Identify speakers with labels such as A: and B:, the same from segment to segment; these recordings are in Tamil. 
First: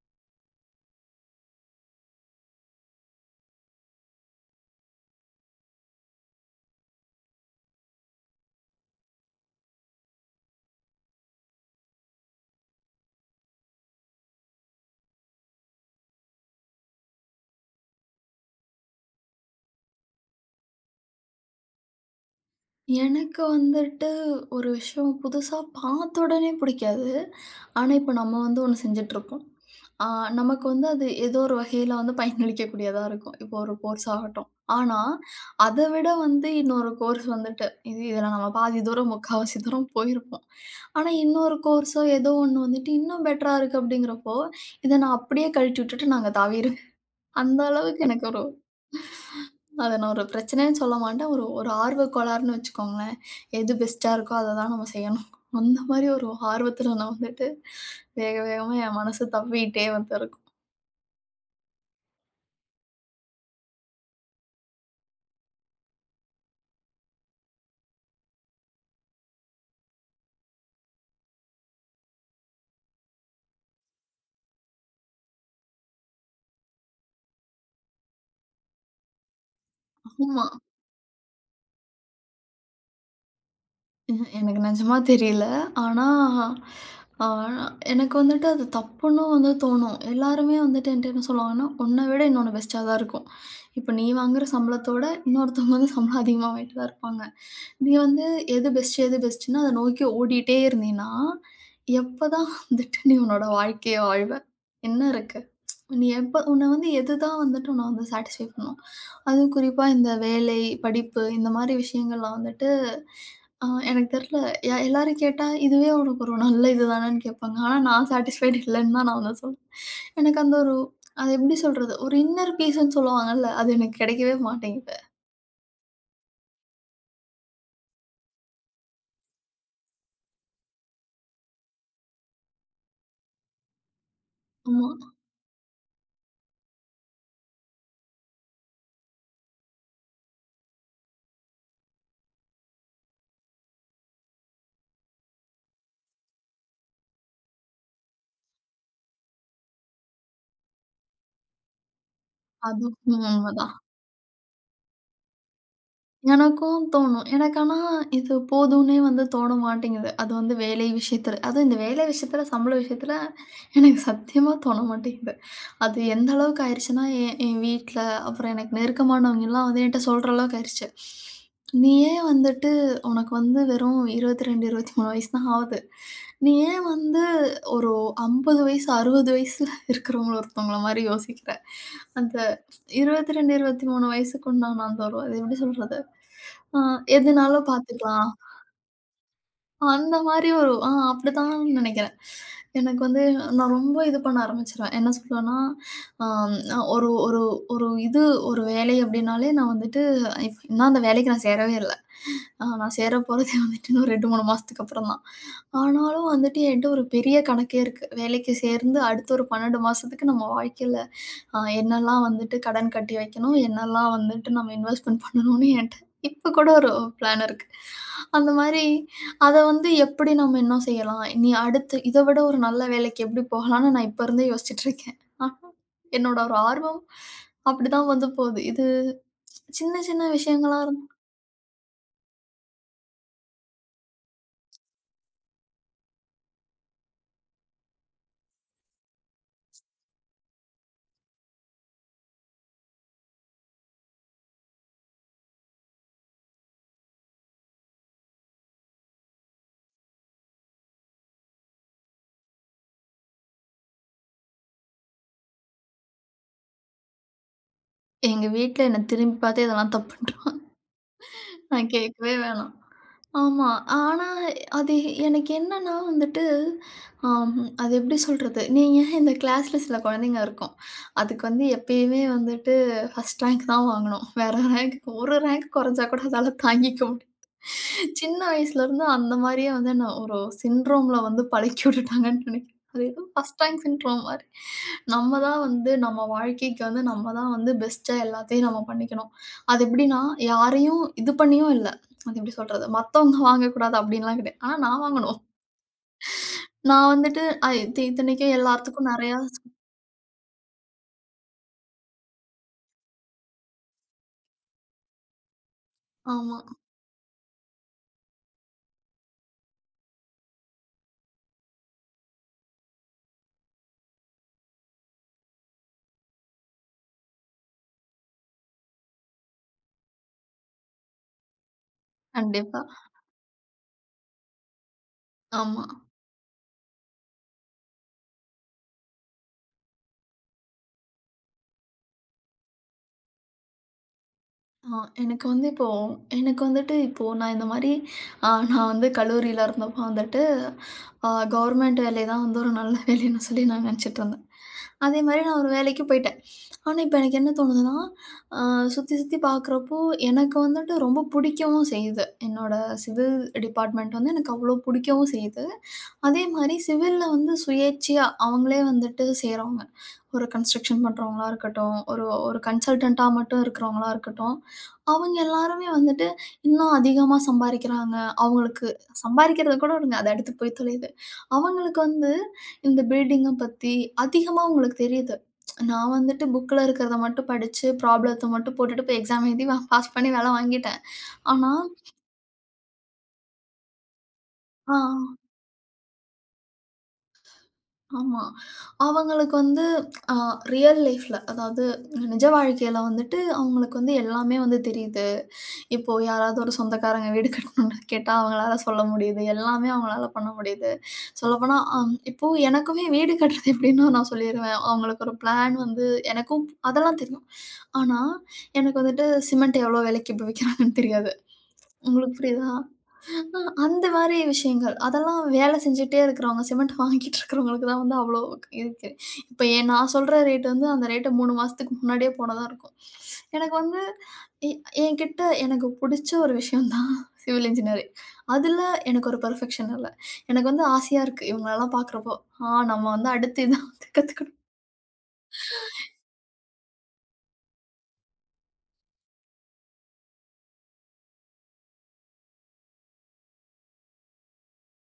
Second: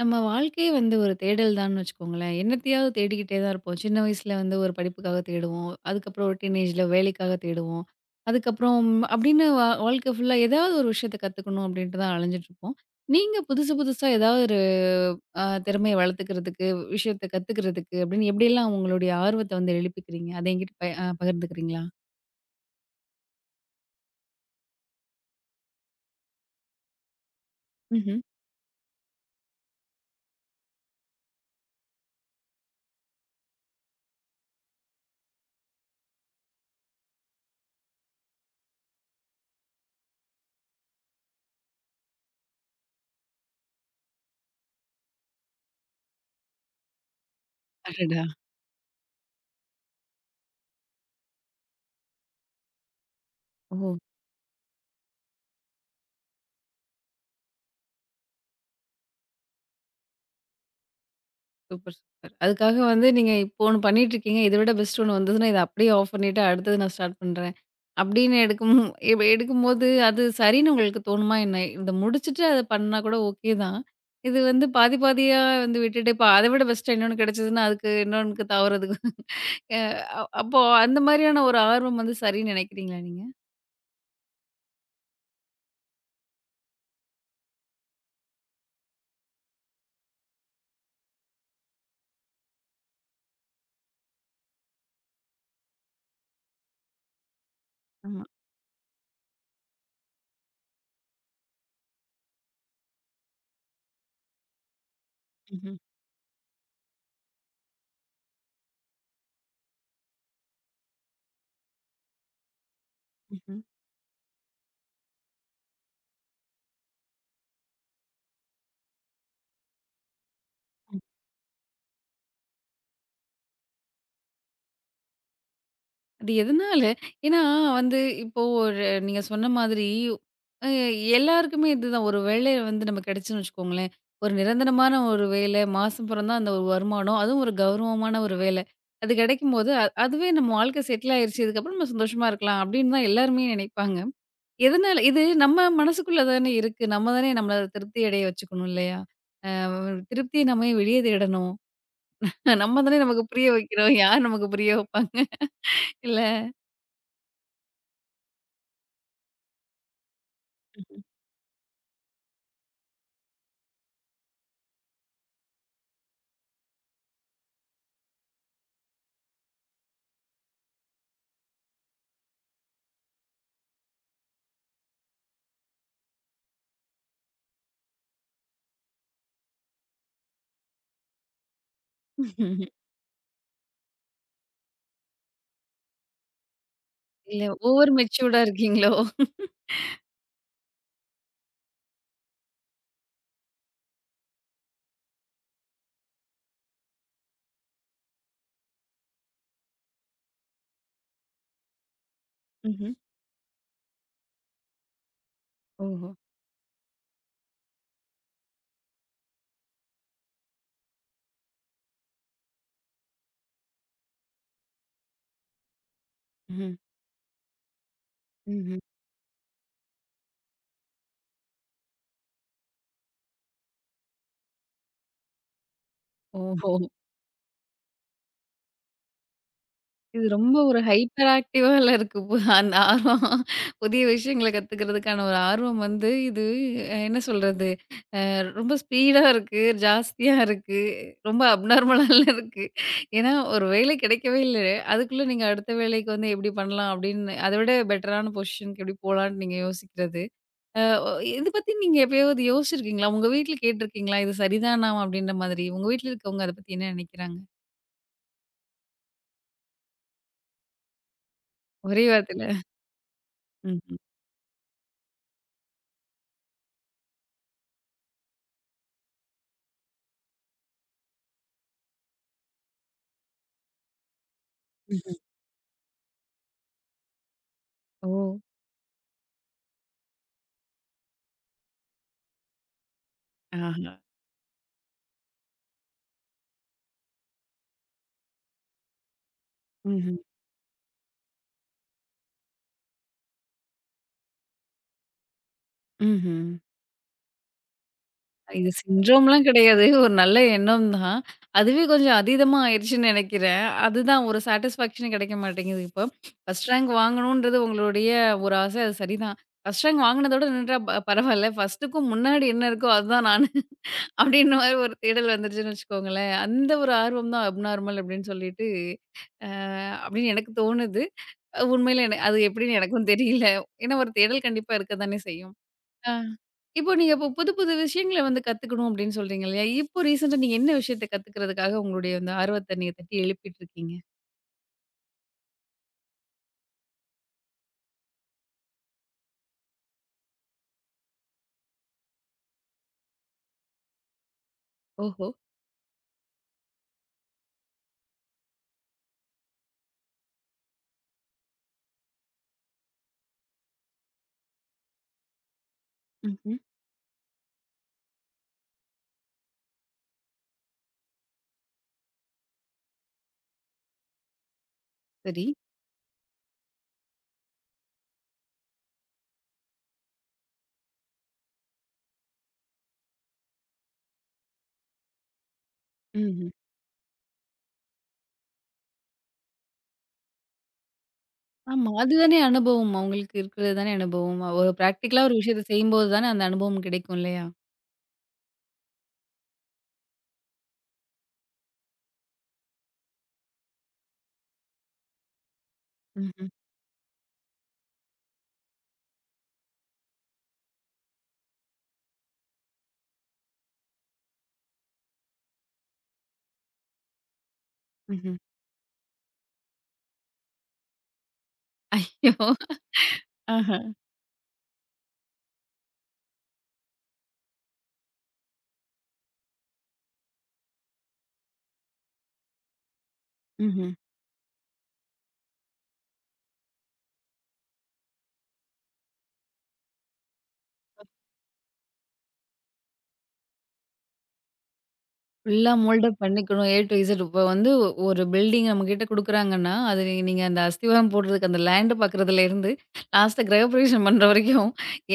A: நம்ம வாழ்க்கையே வந்து ஒரு தேடல் தான்னு வச்சுக்கோங்களேன். என்னத்தையாவது தேடிக்கிட்டே தான் இருப்போம். சின்ன வயசுல வந்து ஒரு படிப்புக்காக தேடுவோம். அதுக்கப்புறம் ஒரு டீனேஜ்ல வேலைக்காக தேடுவோம். அதுக்கப்புறம் அப்படின்னு வாழ்க்கை ஃபுல்லா ஏதாவது ஒரு விஷயத்த கத்துக்கணும் அப்படின்ட்டு தான் அலைஞ்சிட்டுருப்போம். நீங்க புதுசு புதுசா ஏதாவது ஒரு திறமைய வளர்த்துக்கிறதுக்கு, விஷயத்த கத்துக்கிறதுக்கு அப்படின்னு எப்படியெல்லாம் உங்களுடைய ஆர்வத்த வந்து எழுப்பிக்கிறீங்க? அத என்கிட்ட ப அ பகிர்ந்துக்கிறீங்களா?
B: எனக்கு வந்துட்டு ஒரு விஷயம் புதுசா பார்த்த உடனே பிடிக்காது. ஆனா, இப்ப
A: ம்ஹ்ம்.
B: நம்ம வந்து ஒண்ணு செஞ்சுட்ருப்போம். ஆ நமக்கு வந்து அது ஏதோ ஒரு வகையில வந்து பயனளிக்கக்கூடியதா இருக்கும். இப்போ ஒரு கோர்ஸ் ஆகட்டும். ஆனா, அத விட வந்து இன்னொரு கோர்ஸ் வந்துட்டு, இதுல நம்ம பாதி தூரம், முக்காவாசி தூரம் போயிருப்போம். ஆனா, இன்னொரு கோர்ஸோ ஏதோ ஒண்ணு வந்துட்டு இன்னும் பெட்டரா இருக்கு அப்படிங்கிறப்போ, இத நான் அப்படியே கழட்டி விட்டுட்டு நாங்க தாவிருவேன். அந்த அளவுக்கு
A: அடடா!
B: எனக்கு ஒரு அத நான் ஒரு பிரச்சனைன்னு சொல்ல மாட்டேன். ஒரு ஒரு ஆர்வக் கோளாறுன்னு வச்சுக்கோங்களேன். எது
A: ஓ!
B: பெஸ்ட்டா இருக்கோ அத தான் நம்ம செய்யணும். அந்த மாரி ஒரு ஆர்வத்துல நான் வந்துட்டு வேக வேகமா என் மனசு தவ்விட்டே வந்து இருக்கும்.
A: Super, super. அதுக்காக வந்து நீங்க இப்போ ஒண்ணு பண்ணிட்டுருக்கீங்க. இத விட பெஸ்ட் ஒண்ணு வந்ததுன்னா, இத அப்படியே ஆஃப் பண்ணிட்டு அடுத்தது நான் ஸ்டார்ட் பண்றேன். அப்படின்னு எடுக்கும் இப்ப எடுக்கும்போது அது சரின்னு உங்களுக்கு தோணுமா என்ன? இத முடிச்சுட்டு அத பண்ணா கூட ஓகே தான். இது வந்து பாதி பாதியா வந்து விட்டுட்டு, இப்ப அத விட பெஸ்ட்டா இன்னொன்னு கிடைச்சதுன்னா, அதுக்கு இன்னொன்னுக்கு தாவுறதுக்கு அ
B: ஆமா.
A: அப்போ அந்த மாதிரியான ஒரு ஆர்வம் வந்து சரின்னு நினைக்கிறீங்களா நீங்க?
B: ம்ஹ்ம். எனக்கு நிஜமா தெரியல. ஆனா, அ எனக்கு வந்துட்டு அது தப்புன்னு வந்து தோணும். எல்லாருமே வந்துட்டு என்ட்ட என்ன சொல்லுவாங்கன்னா, "உன்ன விட இன்னொன்னு பெஸ்ட்டா தான் இருக்கும். இப்ப நீ வாங்குற சம்பளத்தோட இன்னொருத்தவங்க வந்து சம்பளம் அதிகமா வாங்கிட்டு தான் இருப்பாங்க. நீ
A: ஆமா.
B: வந்து எது பெஸ்ட் எது பெஸ்ட்டுன்னு அத நோக்கி ஓடிட்டே இருந்தீன்னா, எப்பதான் வந்துட்டு நீ உன்னோட வாழ்க்கைய வாழ்வ? என்ன இருக்கு?"
A: ம்ஹ்ம்.
B: நீ எப்ப உன்னை வந்து எதுதான் வந்துட்டு உன்னை வந்து சாட்டிஸ்ஃபை பண்ணும். அதுவும் குறிப்பா இந்த வேலை, படிப்பு இந்த மாரி விஷயங்கள்லாம் வந்துட்டு
A: ம்ஹ்ம்.
B: எனக்கு தெரியல. எல்லாரும் கேட்டா, "இதுவே உனக்கு ஒரு நல்ல இது தானேன்னு" கேட்பாங்க. ஆனா நான் சாட்டிஸ்ஃபைட் இல்லைன்னு தான் நான் வந்து சொல்வேன். எனக்கு அந்த ஒரு அது எப்படி சொல்றது? ஒரு இன்னர் பீஸ்ன்னு சொல்லுவாங்கல்ல, அது எனக்கு கிடைக்கவே மாட்டேங்குது.
A: அது எதனால? ஏன்னா வந்து இப்போ ஒரு நீங்க சொன்ன மாதிரி அ எல்லாருக்குமே இதுதான். ஒரு வேலை வந்து நமக்கு கிடைச்சுன்னு வச்சுக்கோங்களேன். ஒரு
B: ஆமா.
A: நிரந்தரமான ஒரு வேலை, மாசம் பிறந்தா அந்த ஒரு வருமானம், அதுவும் ஒரு கௌரவமான ஒரு வேலை. அது கிடைக்கும்போது, அதுவே நம்ம வாழ்க்கை செட்டில் ஆயிருச்சு. இதுக்கப்புறம் நம்ம சந்தோஷமா இருக்கலாம் அப்படின்னு தான் எல்லாருமே நினைப்பாங்க. எதனால இது நம்ம மனசுக்குள்ள தானே இருக்கு. நம்ம தானே நம்மள திருப்தி அடைய வச்சுக்கணும் இல்லையா? அ திருப்திய நம்ம ஏன் வெளிய தேடணும்? நம்ம
B: அது
A: தானே நமக்கு புரிய
B: உண்மதான்.
A: வைக்கிறோம். யார் நமக்கு புரிய வைப்பாங்க?
B: எனக்கும் தோணும். எனக்கு ஆனா இது போதும்னே வந்து தோண மாட்டேங்குது. அது வந்து வேலை விஷயத்துல. அதுவும் இந்த வேலை விஷயத்துல, சம்பள விஷயத்துல எனக்கு சத்தியமா தோண மாட்டேங்குது. அது எந்த அளவுக்கு ஆயிருச்சுன்னா, என் என் வீட்ல, அப்புறம் எனக்கு நெருக்கமானவங்கலாம் வந்து என்ட்ட சொல்ற அளவுக்கு ஆயிருச்சு. "நீ ஏன் வந்துட்டு உனக்கு வந்து வெறும் 22, 23 வயசு தான் ஆகுது. நீ ஏன் வந்து ஒரு 50 வயசு, 60 வயசுல இருக்கிறவங்கள ஒருத்தவங்கள மாரி யோசிக்கிற?" அந்த
A: இல்ல.
B: 22, 23 வயசுக்கு உண்டான அந்த ஒரு அது எப்படி சொல்றது? ஆ
A: இல்ல
B: எதுனாலும்
A: ஓவர்
B: பார்த்துக்கலாம்.
A: மெச்சூர்டா இருக்கீங்களோ?
B: அந்த மாரி ஒரு அப்படித்தான் நெனைக்கிறேன். எனக்கு வந்து நான் ரொம்ப இது பண்ண ஆரம்பிச்சுருவேன். என்ன சொல்லுவேன்னா, நான் ஒரு ஒரு வேலை அப்படின்னாலே நான் வந்துட்டு இன்னும் அந்த வேலைக்கு நான் சேரவே இல்ல.
A: ம்ஹ்ம்.
B: நான் சேர போறதே வந்துட்டு இன்னும் 2, 3 மாசத்துக்கு அப்புறம் தான்.
A: ஓஹோ!
B: ஆனாலும் வந்துட்டு என்ட்ட ஒரு பெரிய கணக்கே இருக்கு. வேலைக்கு சேர்ந்து அடுத்த ஒரு 12 மாசத்துக்கு நம்ம வாழ்க்கையில என்னெல்லாம் வந்துட்டு கடன் கட்டி வைக்கணும், என்னெல்லாம் வந்துட்டு நம்ம இன்வெஸ்ட்மென்ட் பண்ணணும்னு என்ட்ட இப்ப கூட
A: ம்ஹ்ம்.
B: ஒரு பிளான் இருக்கு. அந்த
A: ம்ஹ்ம்.
B: மாரி அத வந்து எப்படி நம்ம இன்னும் செய்யலாம்? இனி அடுத்து இத விட ஒரு நல்ல வேலைக்கு எப்படி போகலான்னு நான் இப்ப இருந்தே யோசிச்சுட்டு இருக்கேன். ஆனா, என்னோட ஒரு
A: ஓஹோ!
B: ஆர்வம் அப்படிதான் வந்து போகுது. இது சின்ன சின்ன
A: இது ரொம்ப
B: விஷயங்களா
A: ஒரு
B: இருந்
A: ஹைப்பர் ஆக்டிவால இருக்கு. அந்த ஆர்வம் புதிய விஷயங்கள கத்துக்கிறதுக்கான ஒரு ஆர்வம் வந்து இது என்ன சொல்றது? அ ரொம்ப ஸ்பீடா இருக்கு, ஜாஸ்தியா இருக்கு, ரொம்ப அப்நார்மலால இருக்கு. ஏன்னா, ஒரு வேலை கிடைக்கவே இல்ல. அதுக்குள்ள நீங்க அடுத்த வேலைக்கு வந்து எப்டி பண்ணலாம்? அப்டின்னு அத விட பெட்டரான பொசிஷன்க்கு எப்டி போலான்னு நீங்க யோசிக்கிறது. அ ஒ இது பத்தி நீங்க எப்பயாவது யோசிச்சிருக்கீங்களா? உங்க வீட்ல கேட்டுருக்கீங்களா? இது சரிதானா? அப்படின்ற மாதிரி. உங்க வீட்ல இருக்கவங்க அத பத்தி என்ன நினைக்கிறாங்க?
B: எங்க வீட்ல என்ன திரும்பி பார்த்தே இதெல்லாம் தப்புன்றுவாங்க. நான்
A: ஒரே
B: கேட்கவே
A: வார்த்தையில.
B: வேணாம். ஆமா.
A: ம்ஹ்ம்.
B: ஆனா, அது எனக்கு என்னன்னா வந்துட்டு, ஆம் அது எப்படி சொல்றது? நீங்க இந்த கிளாஸ்ல சில குழந்தைங்க இருக்கும். அதுக்கு வந்து எப்பயுமே வந்துட்டு ஃபர்ஸ்ட் ரேங்க் தான் வாங்கணும். வேற ரேங்க்
A: ம்ஹ்ம்.
B: ஒரு ரேங்க் குறைஞ்சா கூட அதால தாங்கிக்க முடியாது.
A: ஓ!
B: சின்ன வயசுலேருந்து அந்த மாரியே வந்து என்ன ஒரு சிண்ட்ரோம்ல வந்து பழக்கி விட்டுட்டாங்கன்னு நினைக்கிறேன். அது ஏதோ ஃபர்ஸ்ட் ரேங்க்
A: ஆஹா.
B: சிண்ட்ரோம் மாரி. நம்ம தான் வந்து நம்ம வாழ்க்கைக்கு வந்து நம்ம தான் வந்து பெஸ்ட்டா எல்லாத்தையும் நம்ம பண்ணிக்கணும். அது
A: ம்ஹ்ம்.
B: எப்படின்னா, யாரையும் இது பண்ணியும் இல்ல. அது எப்படி சொல்றது? மத்தவங்க வாங்கக்கூடாது அப்படின்லாம் கிடையாது. ஆனா நான் வாங்கணும்.
A: ம்ஹ்ம்.
B: நான் வந்துட்டு இத்த இத்தனைக்கும்
A: இது
B: எல்லாத்துக்கும் நெறையா
A: சிண்ட்ரோம்லாம் கிடையாது. ஒரு நல்ல எண்ணம் தான். அதுவே கொஞ்சம் அதீதமா ஆயிருச்சுன்னு நினைக்கிறேன். அதுதான் ஒரு சாட்டிஸ்ஃபேக்ஷனே கிடைக்க மாட்டேங்குது இப்போ.
B: ஆமா.
A: ஃபர்ஸ்ட் ரேங்க் வாங்கணுன்றது உங்களுடைய ஒரு ஆசை. அது சரிதான். ஃபர்ஸ்ட் ரேங்க் வாங்கினதோட நின்றா பரவால்ல. ஃபர்ஸ்ட்டுக்கும் முன்னாடி என்ன இருக்கோ அதுதான் நானு. அப்டின்ற மாரி ஒரு தேடல் வந்துருச்சுன்னு வச்சுக்கோங்களேன். அந்த ஒரு ஆர்வம் தான் அப்நார்மல் அப்டின்னு சொல்லிட்டு, அ அப்டின்னு எனக்கு தோணுது. உண்மையில அது எப்டின்னு
B: கண்டிப்பா.
A: எனக்கும் தெரியல. ஏன்னா ஒரு தேடல் கண்டிப்பா இருக்க தானே செய்யும்.
B: ஆமா.
A: ஆ. இப்போ நீங்க இப்போ புது புது விஷயங்கள வந்து கத்துக்கணும் அப்டின்னு சொல்றீங்க இல்லையா? இப்போ ரீசென்ட்டா நீங்க என்ன விஷயத்த கத்துக்கிறதுக்காக உங்களுடைய அந்த ஆர்வத்த நீங்க தட்டி எழுப்பிட்டு இருக்கீங்க?
B: அ எனக்கு வந்து இப்போ எனக்கு வந்துட்டு இப்போ நான் இந்த மாரி நான் வந்து கல்லூரியில இருந்தப்போ வந்துட்டு அ கவர்மெண்ட் வேலை தான் வந்து ஒரு நல்ல வேலைன்னு சொல்லி நான் நெனச்சுட்டு இருந்தேன். அதே
A: ஓஹோ!
B: மாரி நான் ஒரு வேலைக்கு போயிட்டேன். ஆனா, இப்ப எனக்கு என்ன தோணுதுன்னா, அ சுத்தி சுத்தி பார்க்குறப்போ, எனக்கு வந்துட்டு ரொம்ப பிடிக்கவும் செய்யுது. என்னோட சிவில் டிபார்ட்மெண்ட் வந்து எனக்கு அவ்வளோ பிடிக்கவும் செய்யுது. அதே
A: ம்ஹ்ம்.
B: மாரி சிவில்ல வந்து சுயேச்சையா அவங்களே வந்துட்டு செய்றவங்க. ஒரு கன்ஸ்ட்ரக்ஷன் பண்றவங்களா இருக்கட்டும், ஒரு ஒரு கன்சல்டன்ட்டா மட்டும் இருக்கிறவங்களா இருக்கட்டும், அவங்க
A: சரி.
B: எல்லாருமே வந்துட்டு இன்னும் அதிகமா சம்பாரிக்கிறாங்க. அவங்களுக்கு சம்பாரிக்கிறத கூட விடுங்க, அது அடுத்து போய் தொலையுது. அவங்களுக்கு வந்து இந்த பில்டிங்க பத்தி அதிகமா அவங்களுக்கு தெரியுது. நான் வந்துட்டு
A: ம்ஹ்ம்.
B: புக்ல இருக்கிறத மட்டும் படிச்சு, ப்ராப்ளத்த மட்டும் போட்டுட்டு போய் எக்ஸாம் எழுதி பாஸ் பண்ணி வேல வாங்கிட்டேன். ஆனா
A: ஆமா. அதுதானே அனுபவம். அவங்களுக்கு இருக்கிறது தானே அனுபவம். ஒரு
B: ஆ
A: பிராக்டிகலா ஒரு விஷயத்த செய்யும்போது தானே அந்த அனுபவம் கிடைக்கும் இல்லையா?
B: ஆமா. அவங்களுக்கு வந்து அ ரியல் லைஃப்ல அதாவது நிஜ வாழ்க்கையில வந்துட்டு அவங்களுக்கு வந்து எல்லாமே வந்து தெரியுது. இப்போ
A: ம்ஹ்ம்.
B: யாராவது ஒரு சொந்தக்காரங்க வீடு கட்டணும்னு கேட்டா அவங்களால சொல்ல முடியுது. எல்லாமே அவங்களால பண்ண முடியுது. சொல்லப்போனா இப்போ எனக்குமே வீடு கட்டுறது எப்படின்னா நான் சொல்லிருவேன். அவங்களுக்கு ஒரு பிளான் வந்து எனக்கும் அதெல்லாம் தெரியும். ஆனா
A: ம்ஹ்ம்.
B: எனக்கு வந்துட்டு சிமெண்ட் எவ்வளோ விலைக்கு இப்ப விக்கிறாங்கன்னு தெரியாது.
A: ஐயோ!
B: உங்களுக்கு புரியுதா? அ
A: uh-huh
B: அந்த மாரி விஷயங்கள். அதெல்லாம் வேலை செஞ்சுட்டே இருக்கிறவங்க, சிமெண்ட் வாங்கிட்டு இருக்கிறவங்களுக்கு தான் வந்து அவ்வளோ இருக்கு. இப்ப ஏன் நான் சொல்ற ரேட் வந்து அந்த ரேட்ட 3 மாசத்துக்கு முன்னாடியே போனதா இருக்கும். எனக்கு
A: mm-hmm
B: வந்து எ என்கிட்ட எனக்கு புடிச்ச ஒரு விஷயம் தான் சிவில் இன்ஜினியரிங். அதுல எனக்கு ஒரு பெர்ஃபெக்ஷன் இல்ல. எனக்கு வந்து ஆசையா இருக்கு இவங்களலாம் பார்க்குறப்போ. நம்ம வந்து அடுத்து இதான் கத்துக்கணும்.
A: ஃபுல்லா மோல்டப் பண்ணிக்கணும். A to Z. இப்ப வந்து ஒரு பில்டிங் நம்மகிட்ட குடுக்குறாங்கன்னா, அது நீங்க நீங்க அந்த அஸ்திவாரம் போடுறதுக்கு அந்த லேண்ட் பார்க்குறதுலேருந்து, லாஸ்ட்டா கிரகப்பிரவேஷம் பண்ற வரைக்கும்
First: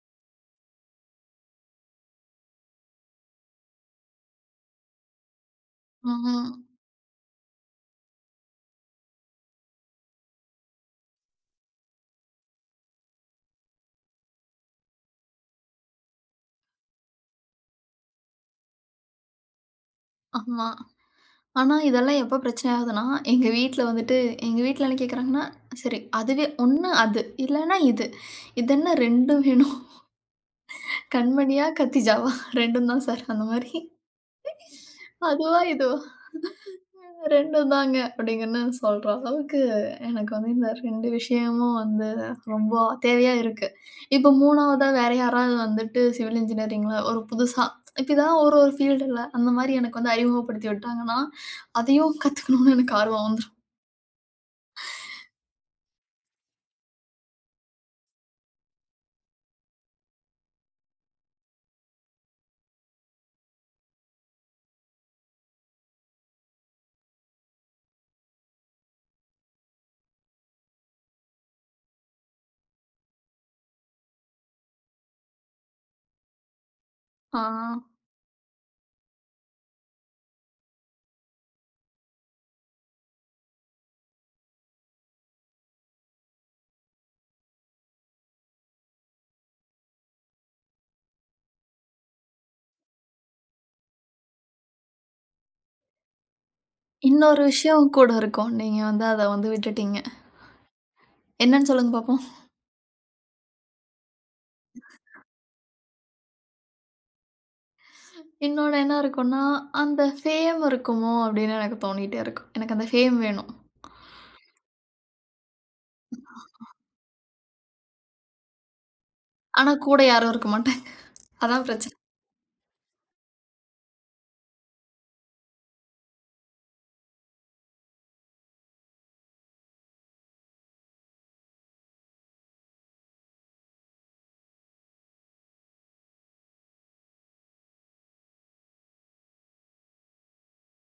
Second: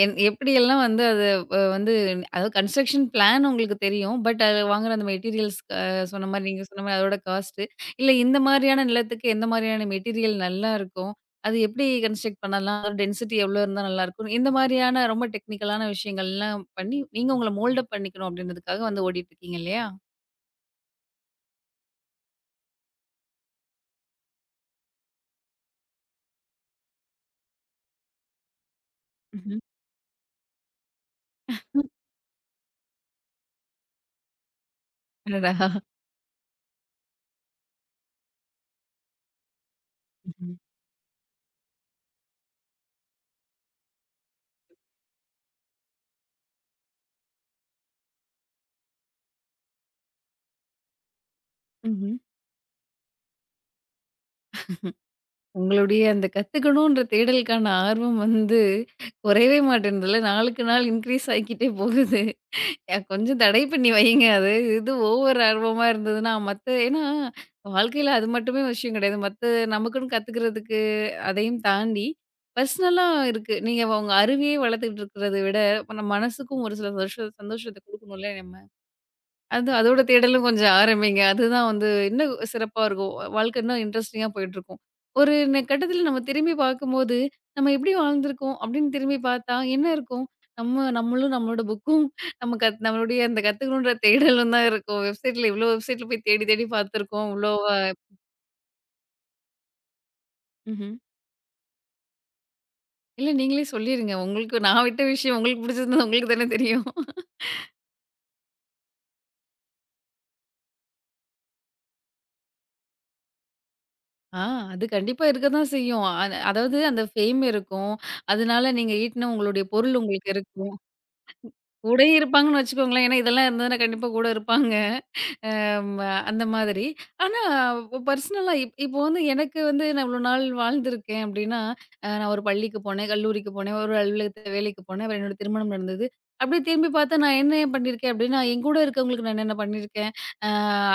A: எப்படியெல்லாம் வந்து அது அ வந்து அதாவது கன்ஸ்ட்ரக்ஷன் பிளான் உங்களுக்கு தெரியும். பட் அது வாங்குற அந்த மெட்டீரியல்ஸ் சொன்ன மாரி
B: ம்.
A: நீங்க சொன்ன மாரி அதோட காஸ்ட்டு. இல்ல இந்த மாரியான நிலத்துக்கு எந்த மாரியான மெட்டீரியல் நல்லாருக்கும்? அது எப்படி கன்ஸ்ட்ரக்ட் பண்ணலாம்? அதோட டென்சிட்டி எவ்வளோ இருந்தா நல்லாயிருக்கும்? இந்த மாரியான ரொம்ப டெக்னிக்கலான விஷயங்கள்லாம் பண்ணி, நீங்க உங்கள மோல்டப் பண்ணிக்கணும் அப்படின்றதுக்காக வந்து ஓடிட்டுருக்கீங்க இல்லையா?
B: ஆமா. ஆனா, இதெல்லாம் எப்ப பிரச்சனை ஆகுதுன்னா, எங்க வீட்ல வந்துட்டு எங்க வீட்ல என்ன கேட்குறாங்கன்னா, சரி அதுவே ஒண்ணு அது, இல்லன்னா இது. இதென்ன 2ம்
A: ம்ஹ்ம்.
B: வேணும்? கண்மணியா? கத்திஜாவா? 2ம் தான் சார். அந்த மாரி. அதுவா?
A: அடடா!
B: இதுவா? 2ம் தாங்க அப்டிங்கன்னு சொல்ற அளவுக்கு எனக்கு வந்து
A: ம்ஹ்ம்.
B: இந்த 2 விஷயமும் வந்து ரொம்ப தேவையா இருக்கு. இப்போ 3வதா வேற யாராவது வந்துட்டு சிவில் இன்ஜினியரிங்ல ஒரு புதுசா இப்ப இதெல்லாம் ஒரு ஒரு ஃபீல்டுல அந்த மாரி எனக்கு வந்து அறிமுகப்படுத்தி விட்டாங்கன்னா,
A: ம்ஹ்ம்.
B: அதையும் கத்துக்கணும்னு எனக்கு ஆர்வம் வந்துரும்.
A: உங்களுடைய அந்த கத்துக்கணுன்ற தேடலுக்கான ஆர்வம் வந்து குறையவே மாட்டேன்துல்ல. நாளுக்கு நாள் இன்க்ரீஸ் ஆகிக்கிட்டே போகுது. கொஞ்சம் தடை பண்ணி வையுங்க. அது இது ஓவர் ஆர்வமா இருந்ததுன்னா, மத்த ஏன்னா வாழ்க்கையில அது மட்டுமே விஷயம் கிடையாது. மத்த நமக்குன்னு கத்துக்கிறதுக்கு அதையும் தாண்டி, பர்சனலா இருக்கு. நீங்க உங்க அறிவையே வளர்த்துக்கிட்டு இருக்கிறத விட, இப்ப நம்ம மனசுக்கும் ஒரு சில சந்தோஷ
B: ஆ.
A: சந்தோஷத்த குடுக்கணும்ல நம்ம. அது அதோட தேடலும் கொஞ்சம் ஆரம்பிங்க. அதுதான் வந்து இன்னும் சிறப்பா இருக்கும். வாழ்க்கை இன்னும் இன்ட்ரஸ்டிங்கா போயிட்டுருக்கும். ஒரு கட்டத்தில நம்ம திரும்பி பார்க்கும்போது, நம்ம எப்படி வாழ்ந்திருக்கோம் அப்படின்னு திரும்பி பார்த்தா என்ன இருக்கும்? நம்ம நம்மளும் நம்மளோட புக்கும் நம்மளுடைய அந்த கத்துக்கணுன்ற தேடலும் தான் இருக்கும். வெப்சைட்ல இவ்ளோ வெப்சைட்ல போய் தேடி தேடி பார்த்துருக்கோம்.
B: இன்னொரு
A: இவ்ளோ
B: விஷயம் கூட இருக்கும். நீங்க வந்து அத வந்து விட்டுட்டீங்க.
A: ம்ஹ்ம்.
B: என்னன்னு சொல்லுங்க பாப்போம்?
A: இல்ல நீங்களே சொல்லிருங்க. உங்களுக்கு நான் விட்ட விஷயம் உங்களுக்கு பிடிச்சிருந்தது உங்களுக்கு தானே தெரியும்.
B: இன்னொன்னு என்ன இருக்கும்ன்னா, அந்த ஃபேம் இருக்குமோ! அப்பிடின்னு எனக்கு தோணிட்டே இருக்கும். எனக்கு அந்த ஃபேம் வேணும்.
A: ஆ அது கண்டிப்பா இருக்க தான் செய்யும். அதாவது அந்த ஃபேம் இருக்கும். அதனால நீங்க ஈட்டின உங்களுடைய
B: ஆனா,
A: பொருள்
B: கூட
A: உங்களுக்கு
B: யாரும் இருக்க
A: இருக்கும்.
B: மாட்டாங்க. அதான் பிரச்சனை.
A: கூடயே இருப்பாங்கன்னு வச்சுக்கோங்களேன். ஏன்னா இதெல்லாம் இருந்ததுன்னா கண்டிப்பா கூட இருப்பாங்க. ம அந்த மாதிரி. ஆனா பர்சனலா இப்போ வந்து எனக்கு வந்து நான் இவ்வளோ நாள் வாழ்ந்திருக்கேன் அப்டின்னா, நான் ஒரு பள்ளிக்கு போனேன், கல்லூரிக்கு போனேன், ஒரு அலுவலகத்துல வேலைக்கு போனேன், அப்புறம் என்னோட திருமணம் நடந்தது. அப்டியே திரும்பி பார்த்தா நான் என்ன பண்ணியிருக்கேன் அப்டின்னா, என் கூட இருக்கவங்களுக்கு நான் என்னென்ன பண்ணியிருக்கேன், அ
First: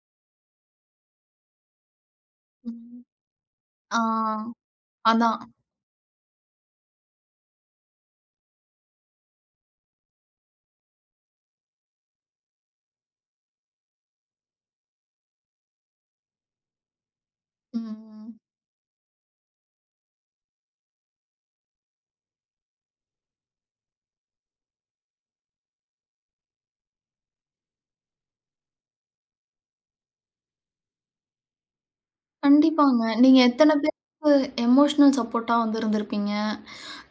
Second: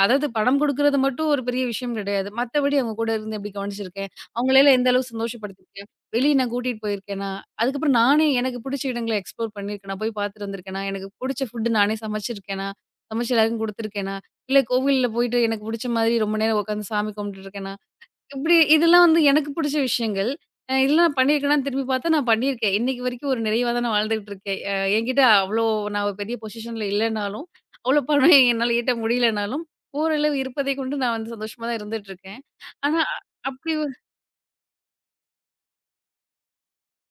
A: அதாவது பணம் குடுக்குறது மட்டும் ஒரு பெரிய விஷயம் கிடையாது. மத்தபடி அவங்க
B: ம்.
A: கூட இருந்து எப்டி
B: ஆ.
A: கவனிச்சிருக்கேன், அவங்களலாம் எந்த அளவு
B: அதான்.
A: சந்தோஷப்படுத்திருக்கேன், வெளிய நான் கூட்டிட்டு போயிருக்கேனா, அதுக்கப்புறம் நானே எனக்கு புடிச்ச இடங்கள எக்ஸ்ப்ளோர் பண்ணியிருக்கேனா, போய் பார்த்துட்டு வந்திருக்கேனா, எனக்கு புடிச்ச ஃபுட் நானே சமைச்சிருக்கேனா, சமைச்சு எல்லாருக்கும் குடுத்துருக்கேனா. இல்ல கோவில்ல போயிட்டு எனக்கு புடிச்ச மாதிரி ரொம்ப நேரம் உட்காந்து சாமி கும்பிட்டுருக்கேனா,
B: ம்.
A: இப்படி இதெல்லாம் வந்து எனக்கு புடிச்ச விஷயங்கள். இதெல்லாம் நான் பண்ணியிருக்கேனான்னு திரும்பி பார்த்தா நான் பண்ணியிருக்கேன். இன்னைக்கு வரைக்கும் ஒரு நிறைவா தான் நான் வாழ்ந்துட்டு இருக்கேன். என்கிட்ட அவ்வளோ நான் ஒரு பெரிய பொசிஷன்ல இல்லனாலும், அவ்வளோ பணம் என்னால ஈட்ட முடியலனாலும், ஓரளவு இருப்பதை கொண்டு நான் வந்து சந்தோஷமா தான் இருந்துட்டு இருக்கேன். ஆனா,
B: கண்டிப்பாங்க. நீங்க
A: அப்படி
B: எத்தன
A: ஒரு
B: பேருக்கு எமோஷனல் சப்போர்ட்டா வந்து இருந்திருப்பீங்க?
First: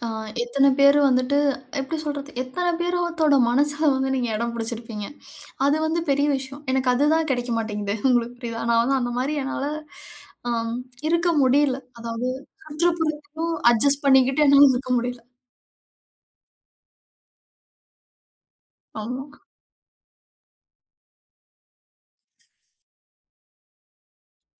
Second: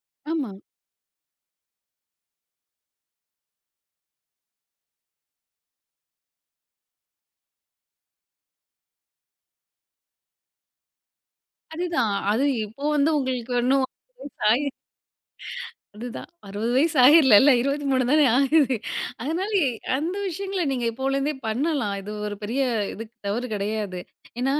B: ஆ
A: ஆமா.
B: எத்தன பேரு வந்துட்டு எப்படி சொல்றது? எத்தன பேரோத்தோட மனசுல வந்து நீங்க இடம் பிடிச்சிருப்பீங்க? அது வந்து பெரிய விஷயம். எனக்கு அதுதான் கிடைக்க மாட்டேங்குது. உங்களுக்கு புரியுதா? நான் வந்து அந்த மாரி என்னால அம் இருக்க முடியல.
A: அதுதான்.
B: அதாவது
A: அது இப்போ வந்து
B: சுற்றுப்புறத்தையும்
A: உங்களுக்கு இன்னும்
B: அட்ஜஸ்ட் பண்ணிக்கிட்டு என்னால இருக்க முடியல.
A: அதுதான். 60 வயசு ஆகிரலல்ல. 23 தானே ஆகுது.
B: ஆமா.
A: அதனால அந்த விஷயங்கள நீங்க இப்போலேருந்தே பண்ணலாம். இது ஒரு பெரிய இது தவறு கிடையாது. ஏன்னா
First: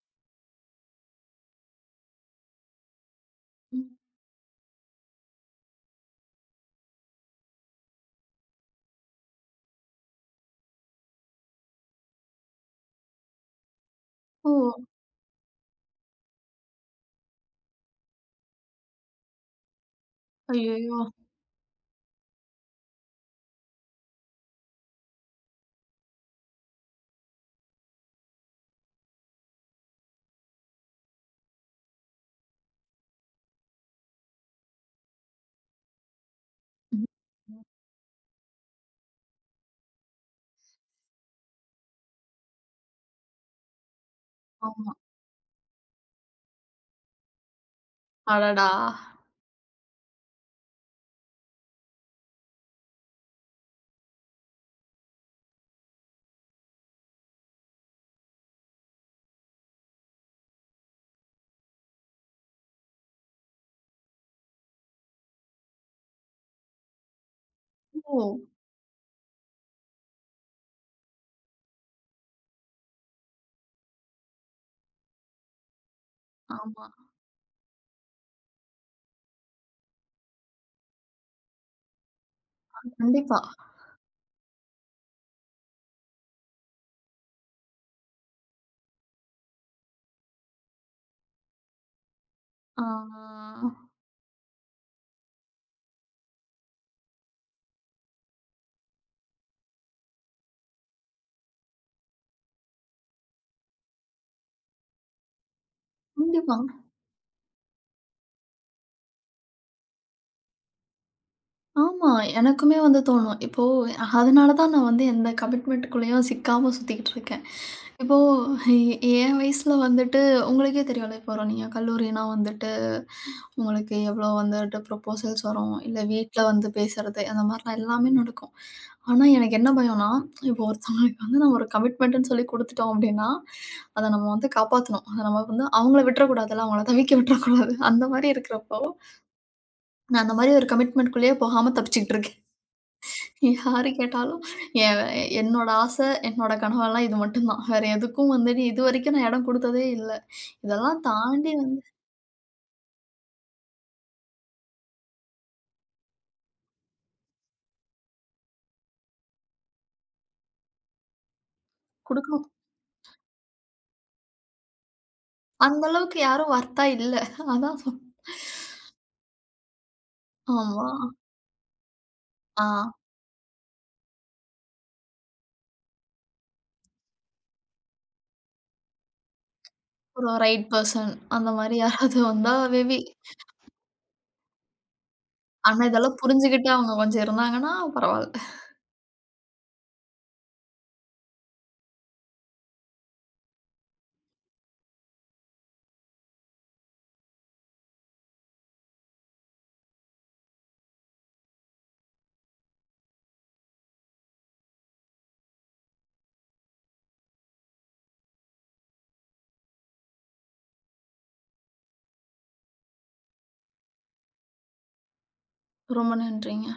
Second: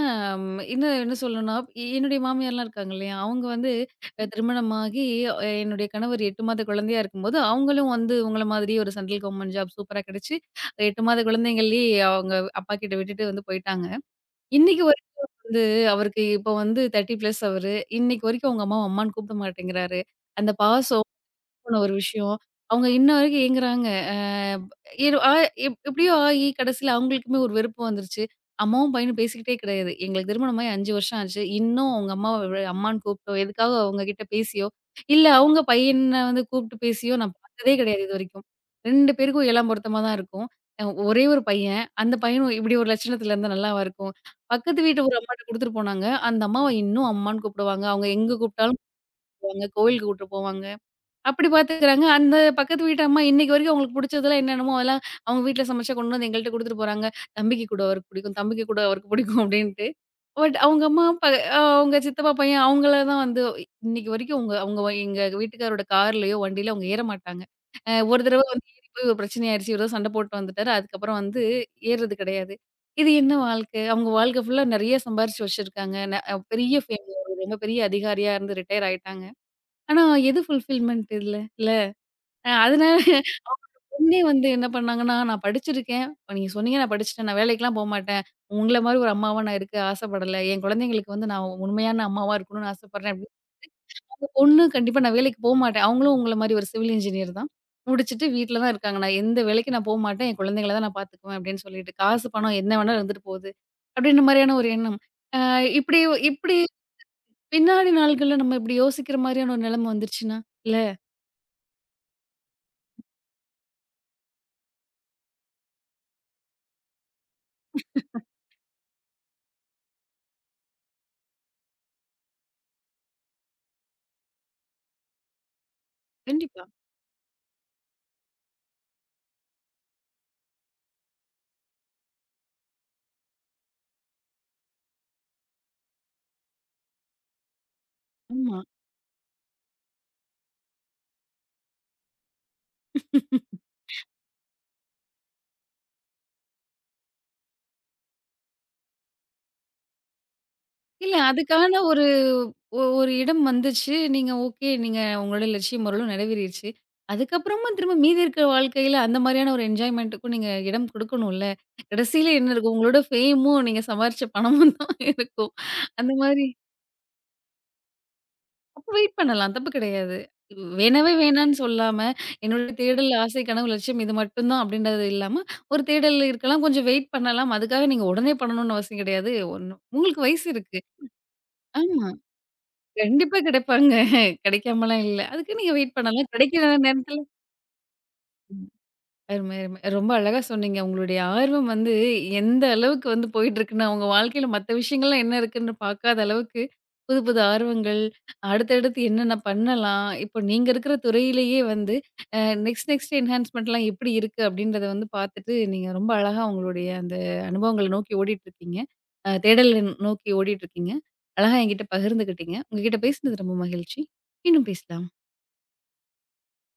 A: இன்னும் என்ன சொல்லணும்னா, என்னுடைய மாமியார்லாம் இருக்காங்க இல்லையா? அவங்க வந்து
B: ம்.
A: அ திருமணமாகி அ என்னுடைய கணவர் 8 மாத குழந்தையா இருக்கும்போது, அவங்களும் வந்து உங்கள மாதிரியே ஒரு சென்ட்ரல் கவர்மெண்ட் ஜாப் சூப்பரா கிடைச்சு, 8 மாத குழந்தைங்கள்லயே அவங்க அப்பா கிட்ட விட்டுட்டு வந்து போயிட்டாங்க.
B: ஓ!
A: இன்னைக்கு வரைக்கும் வந்து அவருக்கு இப்போ வந்து 30 பிளஸ் அவரு. இன்னைக்கு வரைக்கும் அவங்க அம்மாவ அம்மான்னு கூப்பிட மாட்டேங்கிறாரு. அந்த
B: ஐயய்யோ!
A: பாசம் போன ஒரு விஷயம். அவங்க இன்ன வரைக்கும் ஏங்குறாங்க. அ இரு அ எப் எப்படியோ ஆகி கடைசியில அவங்களுக்குமே ஒரு வெறுப்பு வந்துருச்சு. அம்மாவும் பையனும் பேசிக்கிட்டே கிடையாது. எங்களுக்கு திருமணமாகி 5 வருஷம் ஆச்சு. இன்னும் அவங்க அம்மாவ அம்மான்னு கூப்பிட்டோ, எதுக்காக அவங்க கிட்ட பேசியோ, இல்ல அவங்க பையன வந்து கூப்பிட்டு
B: ம்.
A: பேசியோ நான்
B: ம்.
A: பார்த்ததே கிடையாது இதுவரைக்கும். 2 பேருக்கும் இளம் பொருத்தமா தான் இருக்கும். ஒரே ஒரு பையன். அந்த பையனும் இப்படி ஒரு லட்சணத்தில இருந்தா நல்லாவா இருக்கும்? பக்கத்து
B: ஆமா.
A: வீட்டு ஒரு அம்மாட்ட குடுத்துட்டு போனாங்க. அந்த அம்மாவ இன்னும் அம்மான்னு கூப்பிடுவாங்க. அவங்க எங்க
B: அடடா!
A: கூப்பிட்டாலும் போவாங்க. கோவிலுக்கு கூட்டு போவாங்க. அப்படி பாத்துக்குறாங்க. அந்த பக்கத்து வீட்டு அம்மா இன்னைக்கு வரைக்கும் அவங்களுக்கு புடிச்சதெல்லாம் என்னென்னமோ அதெல்லாம் அவங்க வீட்ல சமைச்சா கொண்டு வந்து எங்கள்ட்ட குடுத்துட்டு போறாங்க. தம்பிக்கு குடு அவருக்கு பிடிக்கும், தம்பிக்கு குடு அவருக்கு பிடிக்கும் அப்படின்ட்டு. பட் அவங்க அம்மா அவங்க சித்தப்பா பையன் அவங்கள தான் வந்து இன்னைக்கு வரைக்கும் அவங்க அவங்க வ- எங்க வீட்டுக்காரோட கார்லயோ, வண்டியிலயோ அவங்க ஏற மாட்டாங்க.
B: ஓ!
A: ஒரு தடவ வந்து ஏறி போய் ஒரு பிரச்சனை ஆயிடுச்சு. இவரு தான் சண்டை போட்டு வந்துட்டாரு. அதுக்கப்புறம் வந்து ஏறுறது கிடையாது. இது என்ன வாழ்க்கை? அவங்க வாழ்க்கை ஃபுல்லா நெறைய சம்பாரிச்சு வச்சிருக்காங்க. பெரிய
B: ஆமா.
A: ஃபேமிலி ரொம்ப பெரிய அதிகாரியா இருந்து ரிட்டயர் ஆயிட்டாங்க. ஆனா எது ஃபுல்ஃபில்மென்ட் இதுல? இல்ல. அதனால
B: கண்டிப்பா.
A: உடனே வந்து என்ன பண்ணாங்கன்னா, நான் படிச்சிருக்கேன். இப்ப நீங்க சொன்னீங்க நான் படிச்சுட்டேன். நான் வேலைக்குலாம் போமாட்டேன். உங்கள மாரி ஒரு அம்மாவா நான் இருக்க ஆசைப்படல. என் குழந்தைங்களுக்கு வந்து நான் உண்மையான அம்மாவா இருக்கணும்னு ஆசைப்படுறேன் அப்டின்னா,
B: ஆ.
A: அந்த பொண்ணு கண்டிப்பா நான் வேலைக்கு போமாட்டேன். அவங்களும் உங்கள மாரி ஒரு சிவில் இன்ஜினியர் தான். முடிச்சுட்டு வீட்ல தான் இருக்காங்க. நான் எந்த வேலைக்கும் நான் போமாட்டேன். என் குழந்தைங்கள தான் நான் பார்த்துக்குவேன் அப்டின்னு சொல்லிட்டு, காசு, பணம் என்ன வேணா இருந்துட்டு போகுது. அப்டின்ற மாரியான ஒரு எண்ணம். அ இப்டி இப்டி
B: கண்டிப்பா.
A: பின்னாடி நாள்கள்ல நம்ம இப்டி யோசிக்கிற மாரியான ஒரு நிலைமை வந்துருச்சுன்னா, இல்ல.
B: ஆமா. எனக்குமே வந்து தோணும். இப்போ அதனால தான் நான் வந்து எந்த கமிட்மெண்ட்டுக்குள்ளேயும் சிக்காம சுத்திக்கிட்டு இருக்கேன். இப்போ எ என் வயசுல வந்துட்டு உங்களுக்கே தெரியும்ல, இப்போ ஒரு நீங்க கல்லூரினா வந்துட்டு, உங்களுக்கு எவ்வளோ வந்துட்டு ப்ரொபோசல்ஸ் வரும், இல்ல வீட்ல
A: கண்டிப்பா.
B: வந்து பேசுறது, அந்த மாரிலாம் எல்லாமே நடக்கும். ஆனா எனக்கு என்ன பயம்னா, இப்போ ஒருத்தவங்களுக்கு வந்து நம்ம ஒரு கமிட்மெண்ட்டுன்னு சொல்லி குடுத்துட்டோம் அப்டின்னா, அத நம்ம வந்து காப்பாத்தணும். அத நம்ம வந்து அவங்கள விட்டுறக்கூடாதுல்ல, அவங்கள தவிக்க விட்டுறக்கூடாது. அந்த மாரி
A: ஆமா.
B: இருக்கிறப்போ, நான் அந்த மாரி ஒரு கமிட்மெண்ட்க்குள்ளேயே போகாம தப்பிச்சுக்கிட்டு இருக்கேன். யாரு கேட்டாலும் என் என்னோட ஆசை, என்னோட கனவெல்லாம் இது மட்டும் தான். வேற எதுக்கும் வந்துட்டு இதுவரைக்கும் நான் இடம் குடுத்ததே இல்ல. இதெல்லாம்
A: இல்ல
B: தாண்டி
A: அதுக்கான
B: வந்து
A: ஒரு ஒரு இடம் வந்துச்சு. நீங்க ஓகே. நீங்க உங்களோட லட்சியம் ஓரளவு நிறைவேறிருச்சு. அதுக்கப்புறமா திரும்ப மீதி இருக்கிற வாழ்க்கையில அந்த மாரியான ஒரு என்ஜாய்மென்ட்டுக்கும் நீங்க இடம் குடுக்கணும்ல. கடைசியில
B: குடுக்கணும்.
A: என்ன இருக்கும்? உங்களோட ஃபேமும், நீங்க சம்பாரிச்ச பணமும் தான் இருக்கும்.
B: அந்த
A: அந்த
B: அளவுக்கு
A: மாரி
B: யாரும் வொர்த்தா இல்ல. அதான் சொன்னேன்.
A: அப்ப வெயிட் பண்ணலாம். தப்பு கிடையாது.
B: ஆமா.
A: வேணவே வேணான்னு சொல்லாம,
B: ஆ
A: என்னோட தேடல், ஆசை, கனவு, லட்சியம் இது மட்டும் தான் அப்படின்றது இல்லாம, ஒரு தேடல் இருக்கலாம். கொஞ்சம் வெயிட் பண்ணலாம். அதுக்காக நீங்க உடனே பண்ணணும்னு அவசியம் கிடையாது. ஒண்ணு உங்களுக்கு
B: ஒரு
A: வயசு
B: ரைட்
A: இருக்கு.
B: பெர்சன் அந்த மாரி
A: ஆமா.
B: யாராவது வந்தா மேபி.
A: கண்டிப்பா கிடைப்பாங்க. கிடைக்காமலாம் இல்ல. அதுக்கு நீங்க
B: ஆனா
A: வெயிட்
B: இதெல்லாம்
A: பண்ணலாம்.
B: புரிஞ்சுகிட்டு
A: கிடைக்கிற
B: அவங்க
A: நேரத்துல
B: கொஞ்சம் இருந்தாங்கன்னா பரவால்ல.
A: அருமை, அருமை. ரொம்ப அழகா சொன்னீங்க. உங்களுடைய ஆர்வம் வந்து எந்த அளவுக்கு வந்து போயிட்டுருக்குன்னா, உங்க வாழ்க்கையில மத்த விஷயங்கள்லாம் என்ன இருக்குன்னு பார்க்காத அளவுக்கு, புது புது ஆர்வங்கள், அடுத்தடுத்து என்னென்ன பண்ணலாம்? இப்போ நீங்க இருக்கிற துறையிலேயே வந்து அ நெக்ஸ்ட் நெக்ஸ்ட் என்ஹான்ஸ்மெண்ட்லாம் எப்படி இருக்கு? அப்படின்றத வந்து பார்த்துட்டு, நீங்க ரொம்ப அழகா உங்களுடைய அந்த அனுபவங்கள நோக்கி ஓடிட்டுருக்கீங்க. தேடல நோக்கி ஓடிட்டுருக்கீங்க. அழகா என்கிட்ட பகிர்ந்துக்கிட்டீங்க. உங்ககிட்ட பேசினது ரொம்ப மகிழ்ச்சி. மீண்டும் பேசலாம்.
B: ரொம்ப நன்றிங்க.